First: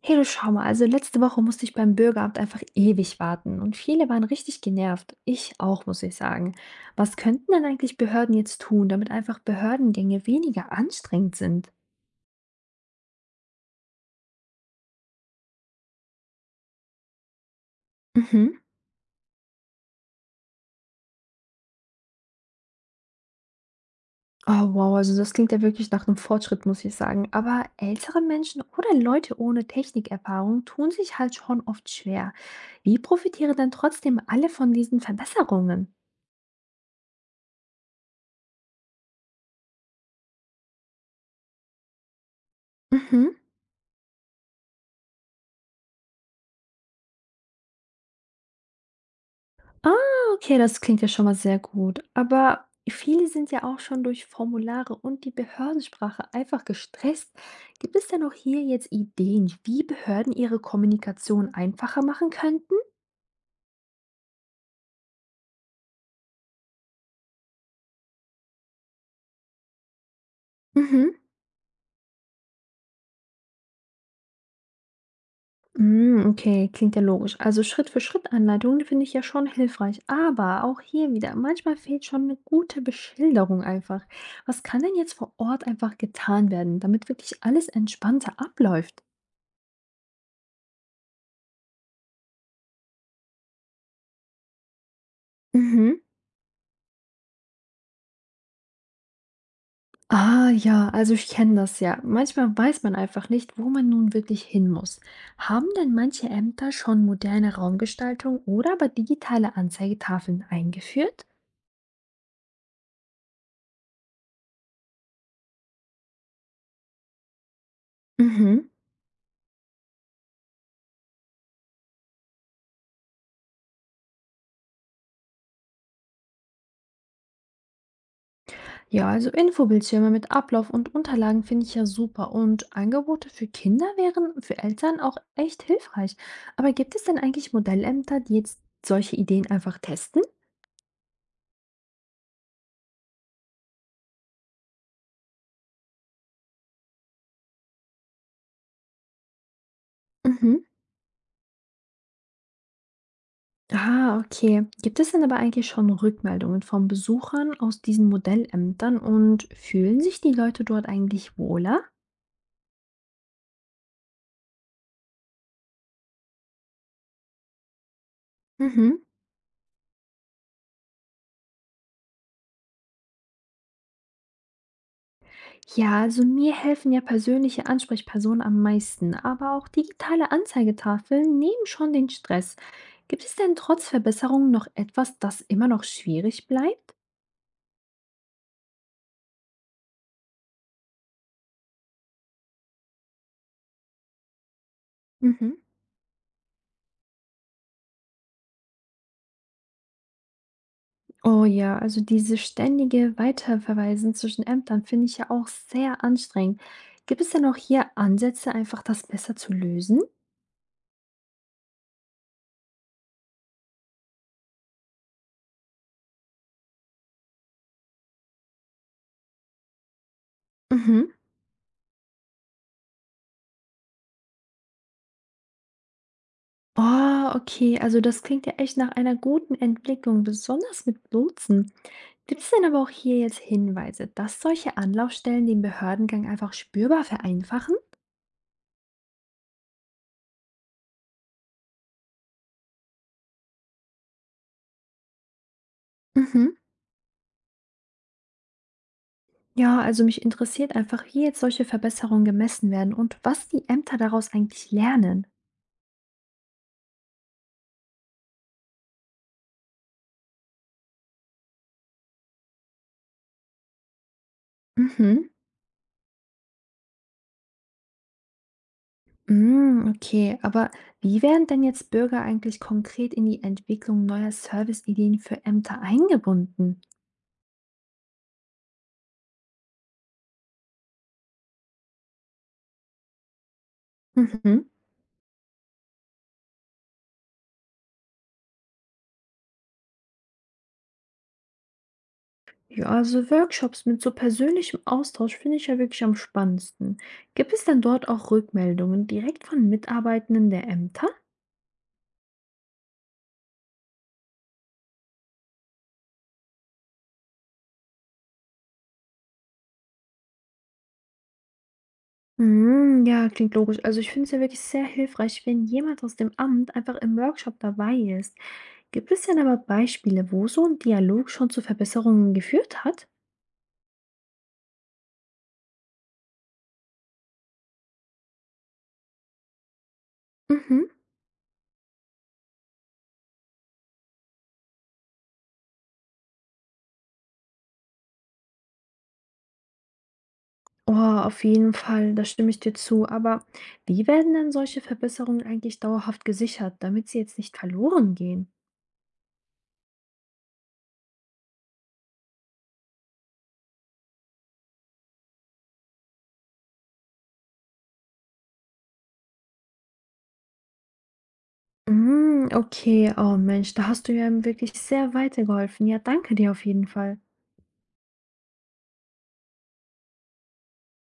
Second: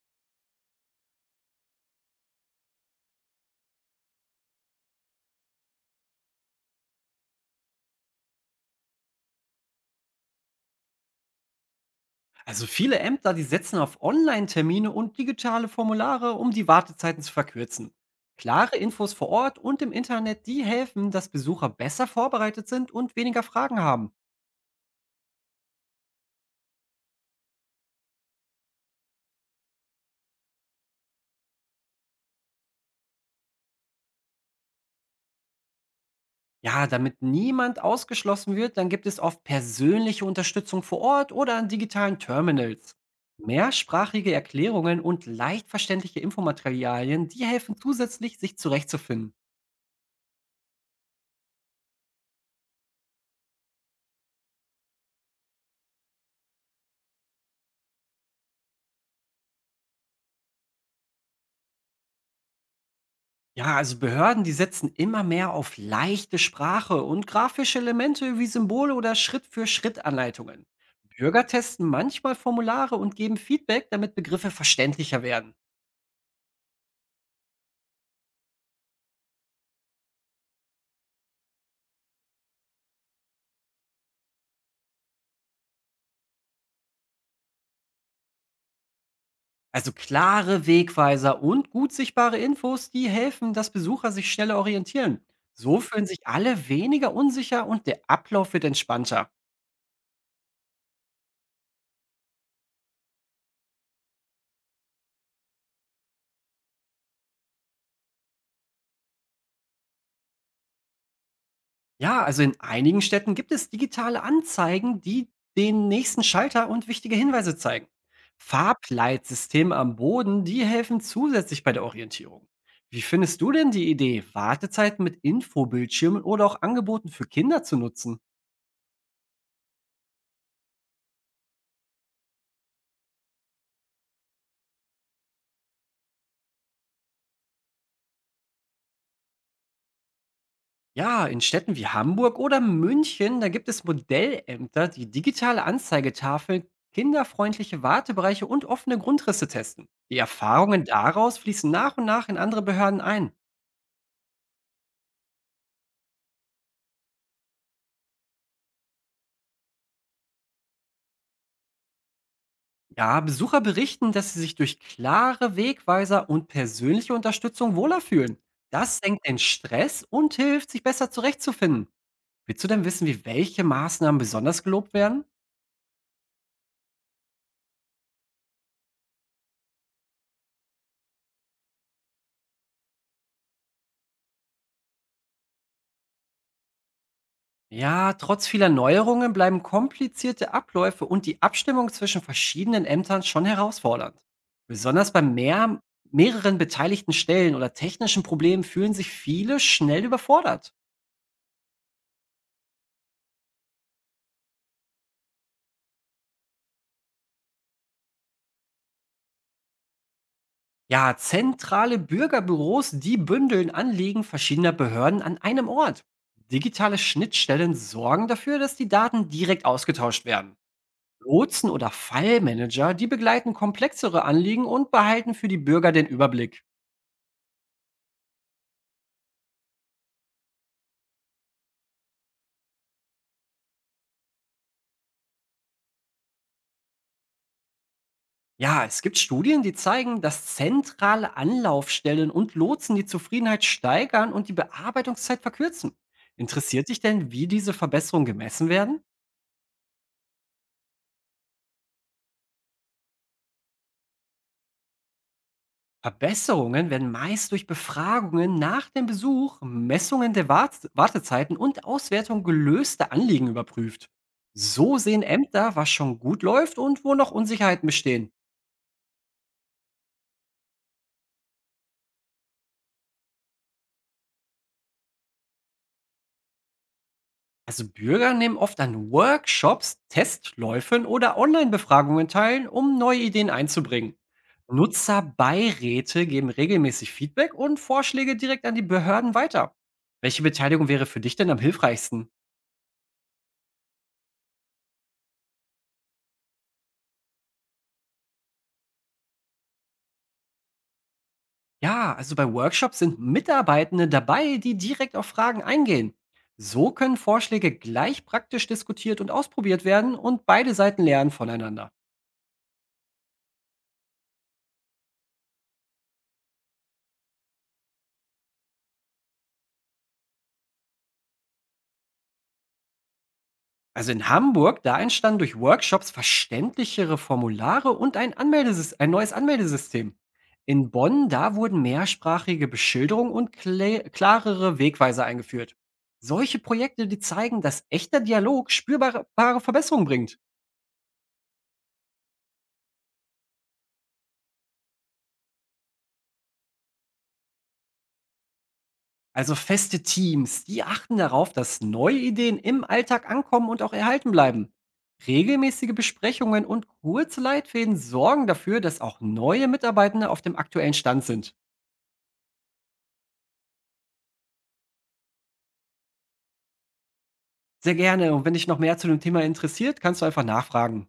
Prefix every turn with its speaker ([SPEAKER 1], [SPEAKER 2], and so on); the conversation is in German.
[SPEAKER 1] Hey, du schau mal, also letzte Woche musste ich beim Bürgeramt einfach ewig warten und viele waren richtig genervt. Ich auch, muss ich sagen. Was könnten denn eigentlich Behörden jetzt tun, damit einfach Behördengänge weniger anstrengend sind?
[SPEAKER 2] Also viele Ämter, die setzen auf Online-Termine und digitale Formulare, um die Wartezeiten zu verkürzen.
[SPEAKER 1] Mhm.
[SPEAKER 2] Klare Infos vor Ort und im Internet, die helfen, dass Besucher besser vorbereitet sind und weniger Fragen haben.
[SPEAKER 1] Oh wow, also das klingt ja wirklich nach einem Fortschritt, muss ich sagen. Aber ältere Menschen oder Leute ohne Technikerfahrung tun sich halt schon oft schwer. Wie profitieren denn trotzdem alle von diesen Verbesserungen?
[SPEAKER 2] Ja, damit niemand ausgeschlossen wird, dann gibt es oft persönliche Unterstützung vor Ort oder an digitalen Terminals.
[SPEAKER 1] Mhm.
[SPEAKER 2] Mehrsprachige Erklärungen und leicht verständliche Infomaterialien, die helfen zusätzlich, sich zurechtzufinden.
[SPEAKER 1] Ah, okay, das klingt ja schon mal sehr gut. Aber viele sind ja auch schon durch Formulare und die Behördensprache einfach gestresst. Gibt es denn auch hier jetzt Ideen, wie Behörden ihre Kommunikation einfacher machen könnten?
[SPEAKER 2] Ja, also Behörden, die setzen immer mehr auf leichte Sprache und grafische Elemente wie Symbole oder Schritt-für-Schritt-Anleitungen.
[SPEAKER 1] Mhm.
[SPEAKER 2] Bürger testen manchmal Formulare und geben Feedback, damit Begriffe verständlicher werden.
[SPEAKER 1] Mm, okay, klingt ja logisch. Also Schritt für Schritt Anleitungen finde ich ja schon hilfreich. Aber auch hier wieder, manchmal fehlt schon eine gute Beschilderung einfach. Was kann denn jetzt vor Ort einfach getan werden, damit wirklich alles entspannter abläuft?
[SPEAKER 2] Also klare Wegweiser und gut sichtbare Infos, die helfen, dass Besucher sich schneller orientieren. So
[SPEAKER 1] Mhm.
[SPEAKER 2] fühlen sich alle weniger unsicher und der Ablauf wird entspannter.
[SPEAKER 1] Ah ja, also ich kenne das ja. Manchmal weiß man einfach nicht, wo man nun wirklich hin muss. Haben denn manche Ämter schon moderne Raumgestaltung oder aber digitale Anzeigetafeln eingeführt?
[SPEAKER 2] Ja, also in einigen Städten gibt es digitale Anzeigen, die den nächsten Schalter und wichtige Hinweise zeigen.
[SPEAKER 1] Mhm.
[SPEAKER 2] Farbleitsysteme am Boden, die helfen zusätzlich bei der Orientierung. Wie findest du denn die Idee, Wartezeiten mit Infobildschirmen oder auch Angeboten für Kinder zu nutzen?
[SPEAKER 1] Ja, also Infobildschirme mit Ablauf und Unterlagen finde ich ja super. Und Angebote für Kinder wären für Eltern auch echt hilfreich. Aber gibt es denn eigentlich Modellämter, die jetzt solche Ideen einfach testen?
[SPEAKER 2] Ja, in Städten wie Hamburg oder München, da gibt es Modellämter, die digitale Anzeigetafeln, kinderfreundliche Wartebereiche und offene Grundrisse testen. Die
[SPEAKER 1] Mhm.
[SPEAKER 2] Erfahrungen daraus fließen nach und nach in andere Behörden ein.
[SPEAKER 1] Ah, okay. Gibt es denn aber eigentlich schon Rückmeldungen von Besuchern aus diesen Modellämtern und fühlen sich die Leute dort eigentlich wohler?
[SPEAKER 2] Ja, Besucher berichten, dass sie sich durch klare Wegweiser und persönliche Unterstützung wohler fühlen.
[SPEAKER 1] Mhm.
[SPEAKER 2] Das senkt den Stress und hilft, sich besser zurechtzufinden. Willst du denn wissen, wie welche Maßnahmen besonders gelobt werden?
[SPEAKER 1] Ja, also mir helfen ja persönliche Ansprechpersonen am meisten, aber auch digitale Anzeigetafeln nehmen schon den Stress. Gibt es denn trotz Verbesserungen noch etwas, das immer noch schwierig bleibt?
[SPEAKER 2] Ja, trotz vieler Neuerungen bleiben komplizierte Abläufe und die Abstimmung zwischen verschiedenen Ämtern schon herausfordernd. Besonders bei
[SPEAKER 1] Mhm.
[SPEAKER 2] mehreren beteiligten Stellen oder technischen Problemen fühlen sich viele schnell überfordert.
[SPEAKER 1] Oh ja, also dieses ständige Weiterverweisen zwischen Ämtern finde ich ja auch sehr anstrengend. Gibt es denn auch hier Ansätze, einfach das besser zu lösen?
[SPEAKER 2] Ja, zentrale Bürgerbüros, die bündeln Anliegen verschiedener Behörden an einem Ort. Digitale Schnittstellen sorgen dafür, dass die Daten direkt ausgetauscht werden.
[SPEAKER 1] Mhm.
[SPEAKER 2] Lotsen oder Fallmanager, die begleiten komplexere Anliegen und behalten für die Bürger den Überblick.
[SPEAKER 1] Oh, okay, also das klingt ja echt nach einer guten Entwicklung, besonders mit Lotsen. Gibt es denn aber auch hier jetzt Hinweise, dass solche Anlaufstellen den Behördengang einfach spürbar vereinfachen?
[SPEAKER 2] Ja, es gibt Studien, die zeigen, dass zentrale Anlaufstellen und Lotsen die Zufriedenheit steigern und die Bearbeitungszeit verkürzen.
[SPEAKER 1] Mhm.
[SPEAKER 2] Interessiert dich denn, wie diese Verbesserungen gemessen werden?
[SPEAKER 1] Ja, also mich interessiert einfach, wie jetzt solche Verbesserungen gemessen werden und was die Ämter daraus eigentlich lernen.
[SPEAKER 2] Verbesserungen werden meist durch Befragungen nach dem Besuch, Messungen der Wartezeiten und Auswertung gelöster Anliegen überprüft. So sehen
[SPEAKER 1] Mhm.
[SPEAKER 2] Ämter, was schon gut läuft und wo noch Unsicherheiten bestehen.
[SPEAKER 1] Hm, okay, aber wie werden denn jetzt Bürger eigentlich konkret in die Entwicklung neuer Serviceideen für Ämter eingebunden?
[SPEAKER 2] Also Bürger nehmen oft an Workshops, Testläufen oder Online-Befragungen teil, um neue Ideen einzubringen.
[SPEAKER 1] Mhm.
[SPEAKER 2] Nutzerbeiräte geben regelmäßig Feedback und Vorschläge direkt an die Behörden weiter. Welche Beteiligung wäre für dich denn am hilfreichsten?
[SPEAKER 1] Ja, also Workshops mit so persönlichem Austausch finde ich ja wirklich am spannendsten. Gibt es denn dort auch Rückmeldungen direkt von Mitarbeitenden der Ämter?
[SPEAKER 2] Ja, also bei Workshops sind Mitarbeitende dabei, die direkt auf Fragen eingehen. So können Vorschläge gleich praktisch diskutiert und ausprobiert werden und beide Seiten lernen voneinander.
[SPEAKER 1] Hm, ja, klingt logisch. Also ich finde es ja wirklich sehr hilfreich, wenn jemand aus dem Amt einfach im Workshop dabei ist. Gibt es denn aber Beispiele, wo so ein Dialog schon zu Verbesserungen geführt hat?
[SPEAKER 2] Also in Hamburg, da entstanden durch Workshops verständlichere Formulare und ein neues Anmeldesystem.
[SPEAKER 1] Mhm.
[SPEAKER 2] In Bonn, da wurden mehrsprachige Beschilderung und klarere Wegweiser eingeführt. Solche Projekte, die zeigen, dass echter Dialog spürbare bare Verbesserungen bringt.
[SPEAKER 1] Oh, auf jeden Fall, da stimme ich dir zu. Aber wie werden denn solche Verbesserungen eigentlich dauerhaft gesichert, damit sie jetzt nicht verloren gehen?
[SPEAKER 2] Also feste Teams, die achten darauf, dass neue Ideen im Alltag ankommen und auch erhalten bleiben. Regelmäßige Besprechungen und kurze Leitfäden sorgen dafür, dass auch neue Mitarbeitende auf dem aktuellen Stand sind.
[SPEAKER 1] Mm, okay, oh Mensch, da hast du ja wirklich sehr weitergeholfen. Ja, danke dir auf jeden Fall.
[SPEAKER 2] Sehr gerne und wenn dich noch mehr zu dem Thema interessiert, kannst du einfach nachfragen.